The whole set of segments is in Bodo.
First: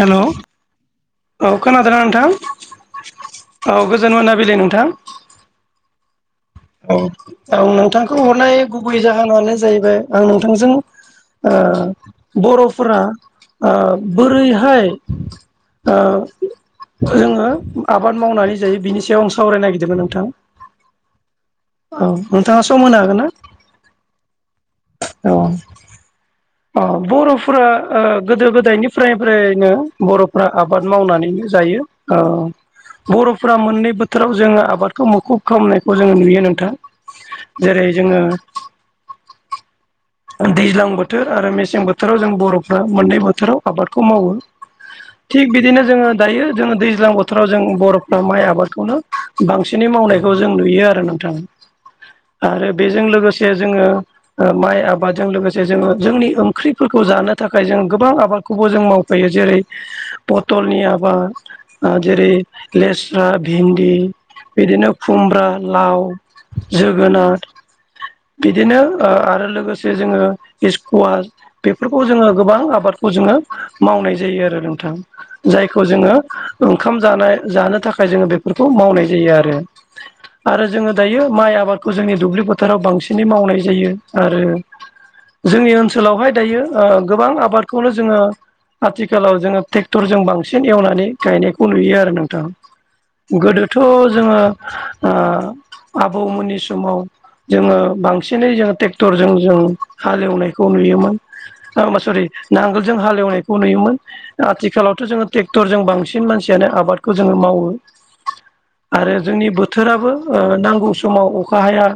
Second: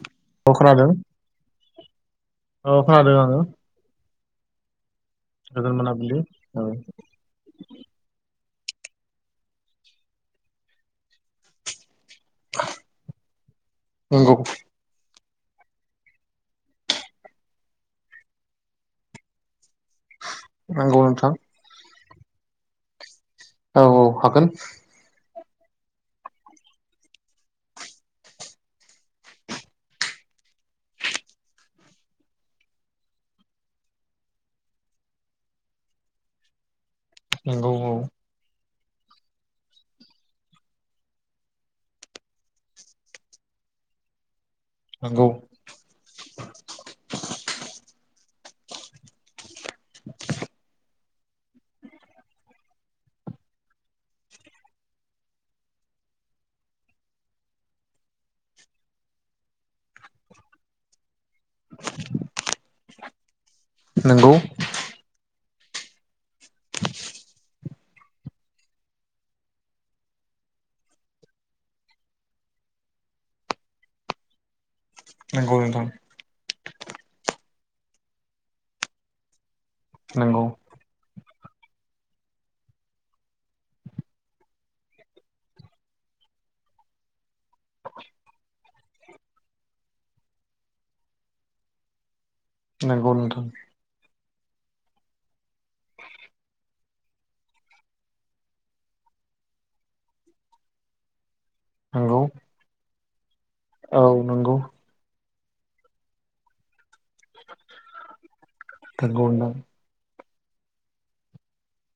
हेल' औ खोनादों औ खोनादोंना औ खोनादों आङो नोंथां औ गोजोन मोनाबिलि नोंथां गोजोन मोनाबिलि ओ औ आं नोंथांखौ हरनाय गुबै जाहोनानो जाहैबाय आं नोंथांजों ओ बर'फोरा नंगौ बोरैहाय ओ जोङो आबाद मावनानै जायो बिनि सायाव आं सावरायनो नागिरदोंमोन नोंथां नंगौ नोंथां औ नोंथाङा सम होनो हागोन ना औ औ हागोन औ अ बर'फोरा गोदो गोदायनिफ्राय फ्रायनो बर'फ्रा आबाद मावनानैनो जायो औ बर'फोरा मोननै बोथोराव जोङो आबादखौ मुखुब खालामनायखौ जोङो नुयो नोंथां नंगौ जेरै औ जोङो दैज्लां बोथोर आरो मेसें बोथोराव जों बर'फ्रा मोननै बोथोराव आबादखौ मावो नंगौ थिग बिदिनो जोङो दायो जोङो दैज्लां बोथोराव जों बर'फ्रा माइ आबादखौनो बांसिनै मावनायखौ जों नुयो आरो नोंथां आरो बेजों लोगोसे जोङो माइ आबाद जों लोगोसे जोङो जोंनि ओंख्रिफोरखौ जानो थाखाय जों गोबां आबादखौबो जों मावफायो जेरै पथ'लनि आबाद जेरै लेस्रा भिन्दि नंगौ बिदिनो खुमब्रा लाउ जोगोनार बिदिनो ओ आरो लोगोसे जोङो स्कुवास बेफोरखौ जोङो गोबां आबादखौ जोङो मावनाय जायो आरो नोंथां नंगौ जायखौ नोंथां जोङो ओंखाम जानाय जानो थाखाय जोङो बेफोरखौ मावनाय जायो आरो नंगौ आरो जोङो दायो माइ आबादखौ जोंनि दुब्लि फोथाराव बांसिनै मावनाय जायो आरो जोंनि ओनसोलावहाय दायो गोबां आबादखौनो जोङो आथिखालाव जोङो ट्रेक्टरजों बांसिन एवनानै गायनायखौ नुयो आरो नोंथां नंगौ नोंथां थ' जोङो ओ आबौमोननि समाव जोङो बांसिनै जोङो ट्रेक्टरजों जों हालेवनायखौ नुयोमोन। नंगौ सरि नांगोलजों हालेवनायखौ नुयोमोन औ नंगौ आथिखालावथ' जोङो ट्रेक्टरजों बांसिन मानसियानो आबादखौ जोङो मावो आरो नंगौ जोंनि नोंथां बोथोर बोथोराबो ओ नांगौ समाव अखा हाया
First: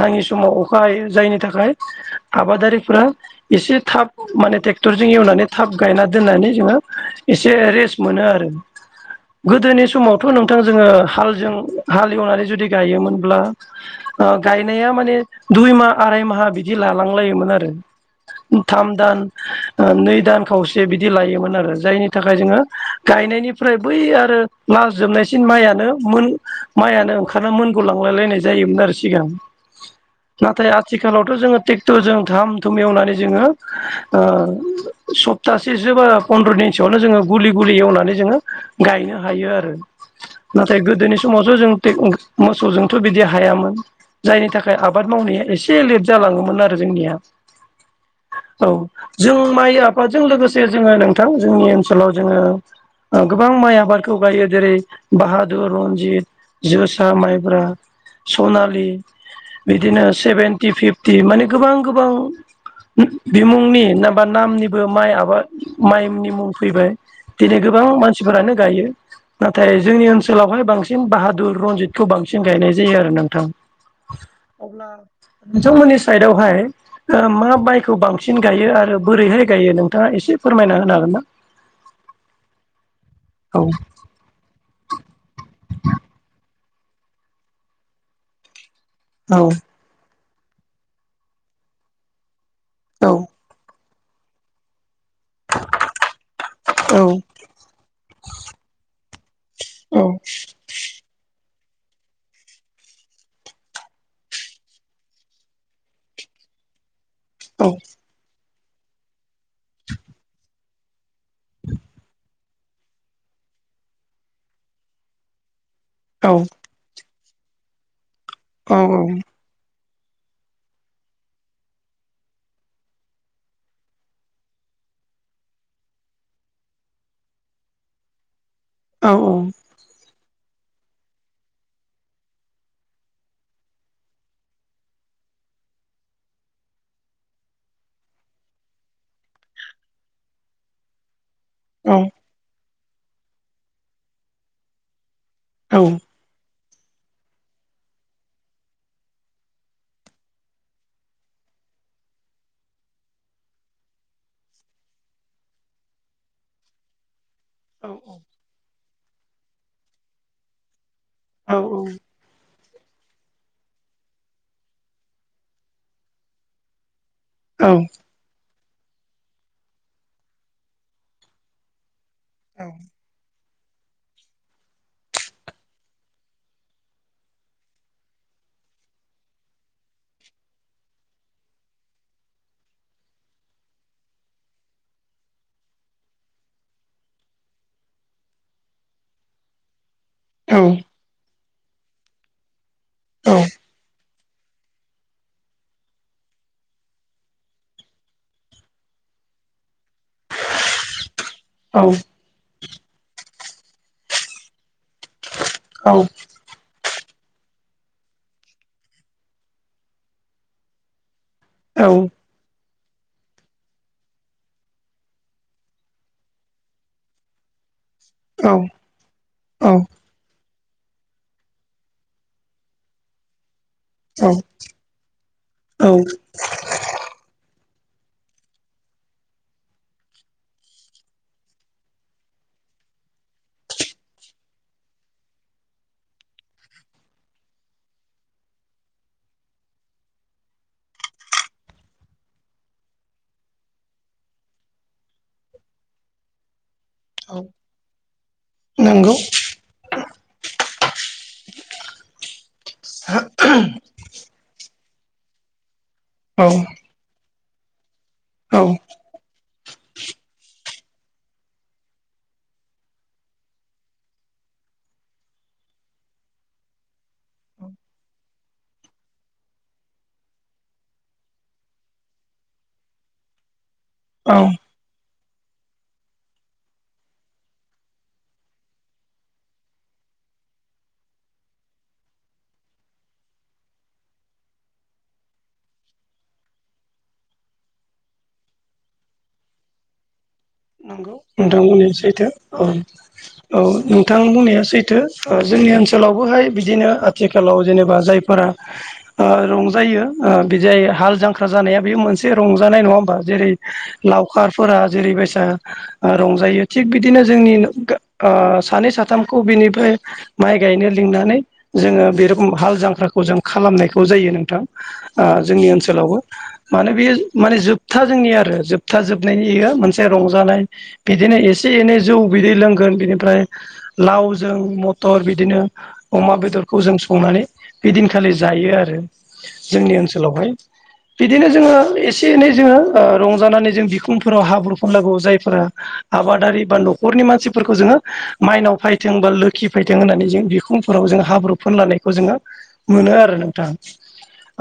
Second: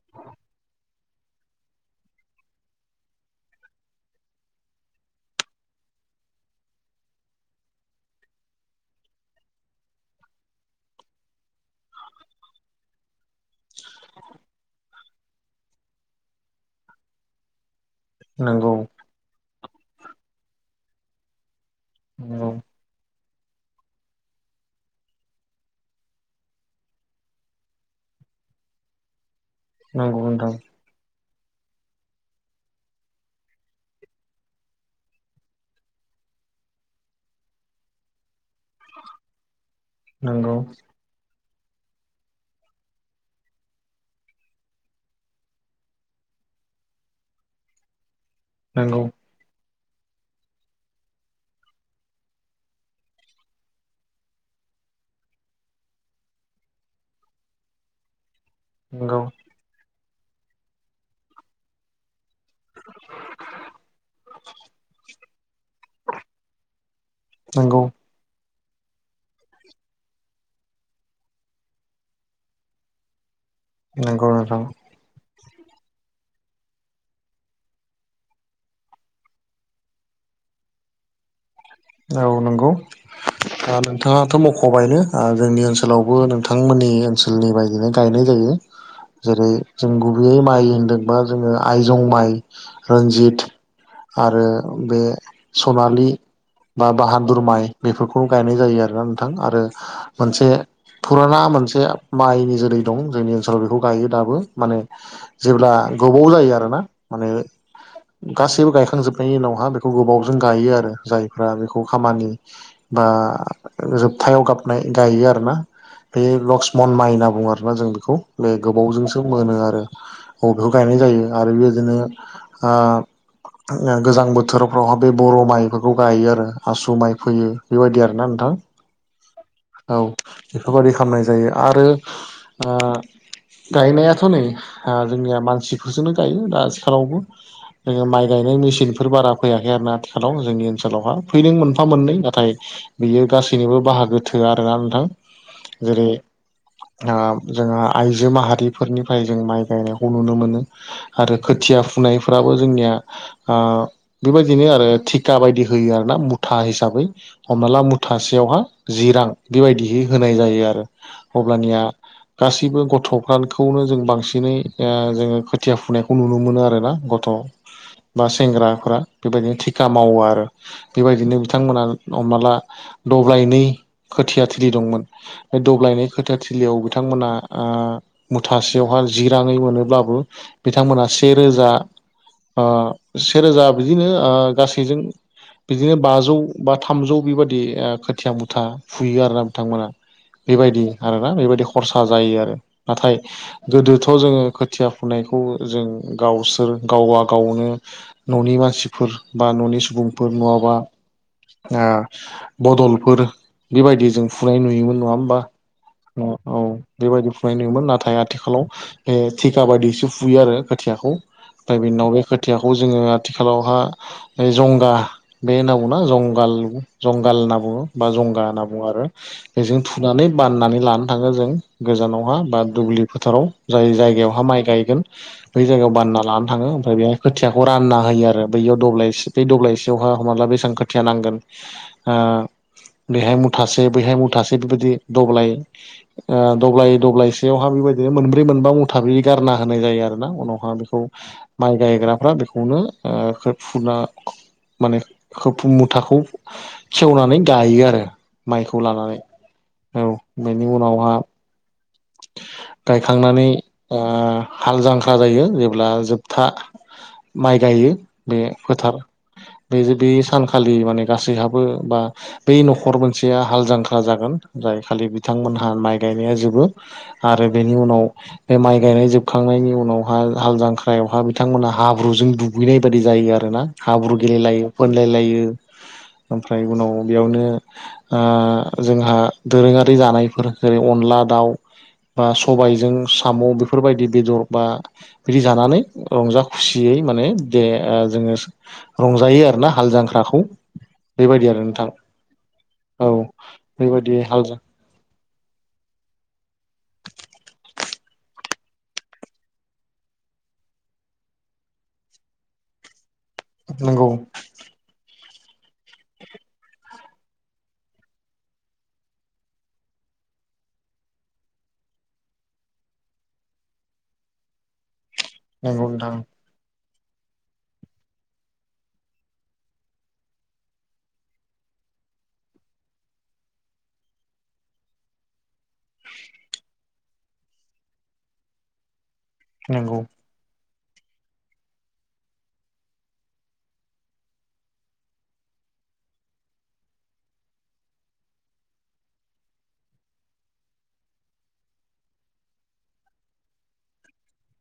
नाङि समाव अखा ह जायैनि थाखाय आबादारिफ्रा एसे थाब माने ट्रेक्टरजों एवनानै थाब गायना दोननानै जोङो एसे रेस्ट मोनो आरो गोदोनि समावथ' नोंथां जोङो हालजों हाल एवनानै जुदि गायोमोनब्ला ओ गायनाया माने दुइ माह आराय माहा बिदि जि लालांलायोमोन आरो नंगौ थाम दान नै दान खावसे बिदि लायोमोन आरो जायनि थाखाय नंगौ जोङो गायनायनिफ्राय बै आरो लास जोबनायसिन माइयानो मोन माइयानो ओं मोनग लांलाय लायनाय जायोमोन आरो सिगां नंगौ नोंथां नाथाय आथिखालावथ' जोंङो। टेकटरजों धाम धुम एवनानै जोंङो। सप्तासेसो बा फन्द्र' दिनसोआवनो जोङो गुलि गुलि एवनानै जोङो। गायनो हायो आरो नंगौ नाथाय गोदोनि समावस' जों मोसौजोंथ' बिदि हायामोन। जायनि थाखाय आबाद मावनाया एसे लेट जालाङोमोन। आरो जोंनिया औ नंगौ जों माइ आफादजों लोगोसे जोङो नोंथां जोंनि ओनसोलाव जोंङो। गोबां माइ आबादखौ गायो जेरै बाहादुर रनजित जोसा माइब्रा सनालि बिदिनो सेभेनटि फिफ्टि माने गोबां गोबां बिमुंनि नाबा नामनिबो माइ आबाद माइनि मुं फैबाय दिनै नंगौ गोबां मानसिफोरानो गायो नाथाय जोंनि ओनसोलावहाय बांसिन बाहादुर रनजितखौ बांसिन गायनाय जायो आरो नोंथां नंगौ नोंथां अब्ला नोंथांमोननि साइदावहाय मा माइखौ बांसिन गायो आरो बोरैहाय गायो नोंथाङा एसे फोरमायना होनो हागोन ना? औ नंगौ औ दा नोंथाङाथ' मख'बायनो जोंनि ओनसोलावबो नों थांमोननि ओनसोलनि बायदिनो गायनाय जायो औ जेरै - जों गुबैयै माइ होनदोंबा जोङो आइजं माइ औ रनजित आरो बे सनालि बा बाहादुर माइ बेफोरखौ गायनाय जायो आरोना नोंथां आरो औ मोनसे फुराना मोनसे माइनि जोरै दं जोंनि ओनसोलाव बेखौ गायो दाबो माने जेब्ला गोबाव जायो आरोना माने औ गासैबो गायखांजोबनायनि उनावहा बेखौ गोबावजों गायो आरो जाय रा बेखौ खामानि बा जोबथायाव गाबनाय गायो आरो ना बे औ लक्ष्मन माइ होनना बुङो आरोना जों बेखौ बे औ गोबावजोंसो मोनो आरो अबेखौ गायनाय जायो आरो बेबायदिनो गोजां बोथोरफ्रावहा बे बर' माइफोरखौ गायो आरो आसु माइ फोयो बेबायदि आरोना नोंथां औ औ औ बेफोरबायादि खालामनाय जायो आरो गायनायाथ' नै जोंनिया मानसिफोरजोंनो गायो दा आथिखालावबो जोङो माइ गायनाय मेसिनफोर बारा फैयाखै आरो आथिलाव जोंनि ओनसोल। आलावहा फैदों मोनफा मोननै नाथाय बियो गासैनिबो बाहागो थोआ आरोना नोंथां। जेरै ओ जोंहा आइजो माहारिफोरनिफ्राय जों माइ गायनायखौ नुनो मोनो। आरो खोथिया फुनायफोराबो जोंनिया ओ बे बायदिनो आरो थिका बायदि होयो आरो ना मुथा हिसाबै हमना ला मुथासेयावहा जि रां बेबायदिहै होनाय जायो आरो अब्लानिया गासैबो गथ'फखौनो जों बांसिनै जोङो खोथिया फुनायखौ नुनो मोनो आरोना। गथ' औ बा सेंग्राफोरा बेबायदिनो थिका मावो आरो बेबायदिनो बिथांमोना हमनाला दब्लायनै खोथिया थिलि दंमोन। बे दब्लायनाय खोथाथिलियाव बिथांमोना ओ मुथासेयावहा जि राङै मोनोब्लाबो बिथांमोनहा सेेरोजा ओ सेरोजा बिदिनो ओ गासैजों बिदिनो बाजौ बा थामजौ बेबायादि खोथिया मुथा फुयो आरोना। बिथांमोना बेबायदि आरोना बेबायदि खरसा जायो आरो। नाथाय गोदो थ' जोङो खोथिया फुनायखौ जों गावसोर गावबा गावनो। न'नि मानसिफोर बा न'नि सुबुं फोर नङाबा बदलफोर बेबायदि जों फुनाय नुयोमोन। नङा होमबा? औ औ बेबायदि फुनाय नुयोमोन नाथाय आथिखालाव बे थिखा बायदिसो फुयो आरो खोथियाखौ। प्राइभेटनाव बे खोथियाखौ जोङो आथिखालावहा जंगा बे होनना बुङना जंगाल जंगाल होनना बुङो बा जंगा औ होनना बुङो आरो। औ बेजों थुनानै बाननानै लानो थाङो जों गोजानावहा बा दुब्लि फोथाराव। जाय औ जायगायावहा माइ गायगोन बै जायगायाव औ बानना लानो थाङो ओमफ्राय बेहाय। खोथियाखौ रानना होयो आरो बैयाव दब्लायसे बै दब्लायसेयावहा हमनाला बेसेबां खोथिया नांगोन। ओ बेैहाय मुथासे बैहाय मुथासे बेबायदि दब्लाय ओ दब्लाय दब्लायसेयावहा बेबायदिनो मोनब्रै मोनबा मुथा गारना होनाय जायो आरो ना उनावहा बेखौ माइ गायग्राफ्रा बेखौनो ओ खो- फुना माने खफ मुथाखौ खेवनानै गायो आरो माइखौ नंगौ लानानै। औ बेनि उनावहा गायखांनानै ओ हाल जांख्रा जायो जेब्ला औ जोबथा माइ गायो बे औ फोथार बे बे सानखालि माने गासैहाबो बा बै न'खर मोनसेया हाल जांख्रा जागोन जाय खालि बिथांमोनहा माइ गायनाया जोबो आरो बेनि उनाव बे माइ गायनाय जोबखांनायनि उनावहााय हाल जांख्रायावहाय बिथांमोनहा हाब्रुजों दुगैनाय बायदि जायो आरो ना। हाब्रु औ गेलेलायो फोनलाय लायो ओमफ्राय उनाव बेयावनो ओ जोंहा दोरोङारि जानायफोर जेरै अनला दाउ बा सबायजों साम' बेफोरबायदि बेदर बा बिदि जानानै रंजा खुसियै माने दे जोङो रंजायो आरो ना हाल जांख्राखौ। नंगौ बेबायदि आरो नोंथां बुंनाया सैथो औ औ बेबायदि नोंथां हाल बुंनाया सैथो। ओ जोंनि ओनसोलावबोहाय बिदिनो आथिखालाव जेनेबा जायफोरा ओ रंजायो बिदिाय हाल जांख्रा जानाया बेयो मोनसे रंजानाय नङा होमबा जेरै नंगौ लावखारफोरा जेरैबायसा ओ रंजायो थिग बिदिनो जोंनि गो- सानै साथामखौ बिनिफ्राय माइ गायनो लिंनानै जोङो बे रोखम हाल जांख्राखौ जों खालामनायखौ जायो नोंथां। जोंनि नंगौ नोंथां ओनसोलावबो मानो बेयो माने जोबथा जोंनि आरो जोबथा जोबनायनियो मोनसे रं जानाय बिदिनो एसे एनै जौ बिदै लोंगोन बिनिफ्राय लावजों मथर बिदिनो अमा बेदरखौ जों संनानै बेदिनखालि जायो आरो नंगौ जोंनि ओनसोलावहाय बिदिनो जोंङो एसे-एनै जोंङो रंजानानै जों बिखुंफोराव हाब्रु फुननांगौ जायफोरा आबादारि बा न'खरनि मानसिफोरखौ जोङो माइनाव फैथों बा लोखि फैथों होननानै जों बिखुंफोराव जों हाब्रु फोनलानायखौ जोङो मोनो आरो नोंथां।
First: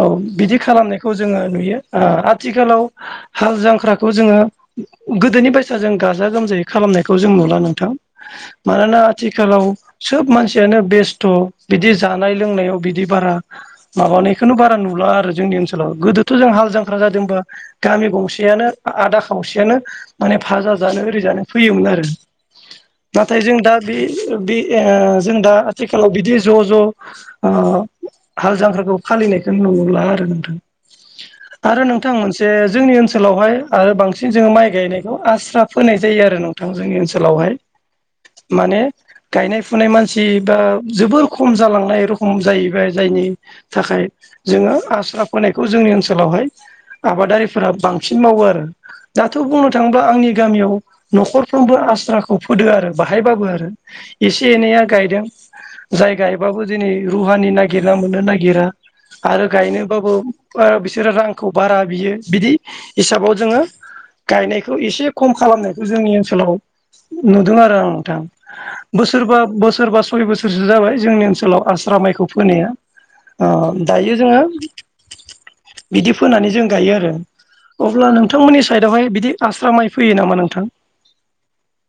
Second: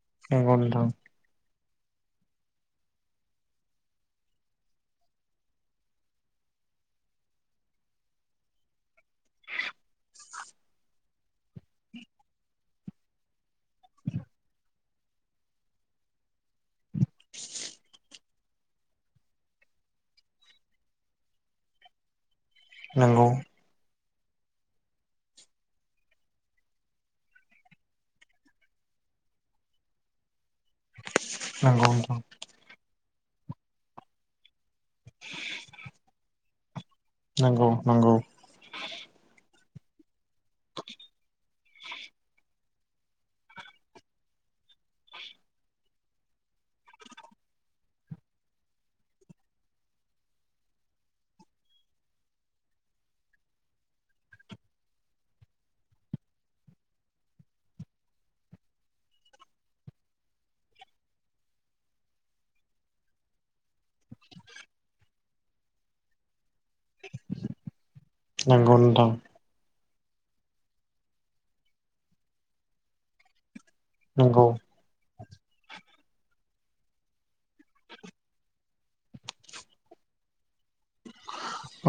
औ नंगौ बिदि नोंथां खालामनायखौ। जोङो नुयो ओ आथिखालाव हाल-जांख्राखौ जोङो गो गोदोनि बायसा जों गाजा-गोमजायै खालामनायखौ जों नुला नोंथां मानोना आथिखालाव सोब मानसियानो बेस्थ' बिदि जानाय लोंनायाव बिदि बारा, माबानायखौ बारा नुला आरो जोंनि ओनसोलाव गोदोथ' जों हाल जां हाग्रा जादोंबा गामि गंसेयानो आदा खावसेयानो। माने भाजा जानो ओरै जानो फैयोमोन आरो नंगौ नाथाय जों दा। बे बे ओ जों दा आथिखालाव बिदि ज' ज' ओ हाल-जांख्राखौ फालिनायखौ नुला आरो नोंथां। आरो नोंथां मोनसे जोंनि ओनसोलावहाय आरो बांसिन जोंङो माइ गायनाय बेखौ आस्रा फोनाय जायो आरो नोंथां जोंनि ओनसोलावहाय नंगौ नंगौ माने, गायनाय-फुनाय मानसि बा जोबोर खम जालांनाय रखम जाहैबाय जायनि। थाखाय जोङो आस्रा फोनायखौ जोंनि ओनसोलावहाय। आबादारिफोरा बांसिन मावो आरो दाथ' बुंनो थांबा आंनि गामियाव न'खरफ्रोमबो आस्राखौ फोदो आरो बाहायबाबो आरो। एसे-एनैया गायदों। जाय गायबाबो दिनै रुहानि नागिरना मोननो नागिरा। आरो गायनोबाबो ओ बिसोरो रांखौ बारा बियो बिदि हिसाबाव जोङो। गायनायखौ एसे खम खालामनायखौ जोंनि ओनसोलाव, नुदों आरो आं नोंथां नंगौ नोंथां बोसोरबा बोसोरबास सय बोसोरसो जाबाय जोंनि ओनसोलाव आस्रा माइखौ फोनाया ओ दायो जोङो। नंगौ बिदि फोनानै जों गायो आरो अब्ला नोंथांमोननि साइड आवहाय बिदि आस्रा माइ फैयो नामा नोंथां?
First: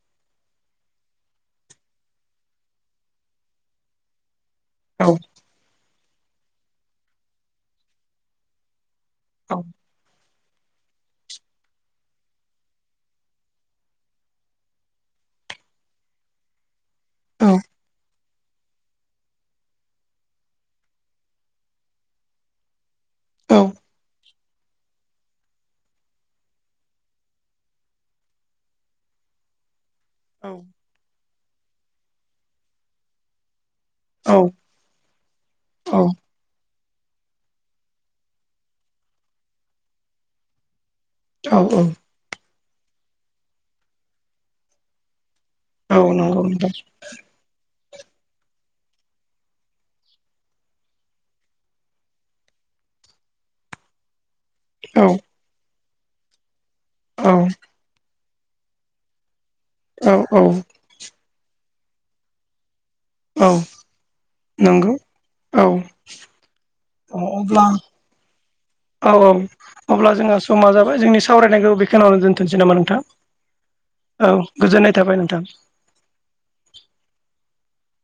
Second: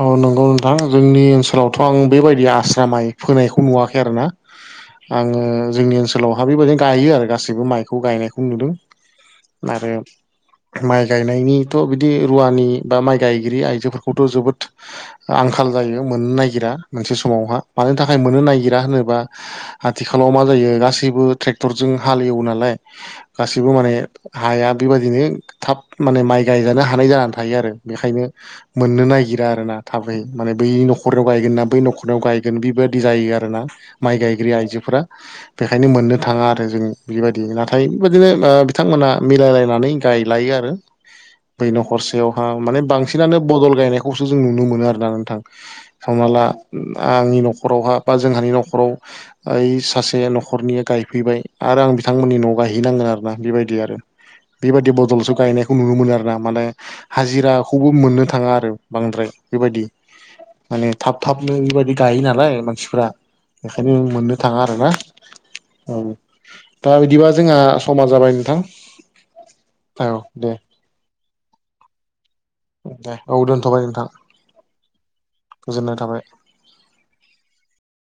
औ नंगौ नोंथां जोंनि ओनसोलावथ' आं बेबायदि आस्रा माइ फोनायखौ नुवाखै आरो ना। औ आङो जोंनि ओनसोलावहा बेबायदिनो गायो आरो गासैबो माइखौ गायनायखौ नुदों। औ आरो माइ गायनायनिथ' बिदि रुवानि बा माइ गायगिरि आइजो खौथ' जोबोद आंखाल जायो मोननो नायगिरा मोनसे समावहा मानो थाख थाखाय मोननो नागिरा होनोबा आथिखालाव मा जायो गासैबो ट्रेक्टरजों हाल एवो नालाय। औ गासिबो माने हाया बेबायदिनो थाब माने माइ गायजानो हानाय जानानै थायो आरो बेखायनो। मोननो नागिरा आरो ना थाबै माने बै न'खराव। गायगोन ना बै न'खराव गायगोन बिबायदि जायो आरोना? माइ गायग्रोयो आइजोफोरा बेखायनो मोननो थाङा आरो जों, बेबायदि नाथाय बेबायदिनो बिथांमोनहा मिलायलायनानै गायलायो आरो। औ बै न'खरसेयावहा माने बांसिनानो बदल गायनायखौसो जों नुनो मोनो आरोना नोंथां। औ हमना नंगौ ला नोंथां आंनि न'खरावहा बा जोंहानि न'खराव ओइ सासे न'खरनिया गायफैबाय आरो आं बिथांमोननि न'आव गायहैनांगोन आरोना बेबायदि आरो बेबायदि औ बदलसो गायनायखौ नुनो मोनो आरो ना माने औ हाजिराखौबो मोननो थां, थाङा आरो बांद्राय बेबायदि। औ औ माने थाब-थाबनो बेबायदि गायो नालाय मानसिफ्रा औ बेखायनो मोननो थाङा आरो ना? नंगौ औ दा बिदिबा जोंहा अब्ला समा जाबाय नोंथां। औ औ अब्ला औ जोंहा दे समा जाबाय जोंनि सावरायनायखौ बेखिनियावनो दोनथोंनोसै नामा नोंथां? दे औ दोनथ'बाय नोंथां औ गोजोननाय थाबाय नोंथां [inaudible] गोजोननाय थाबाय।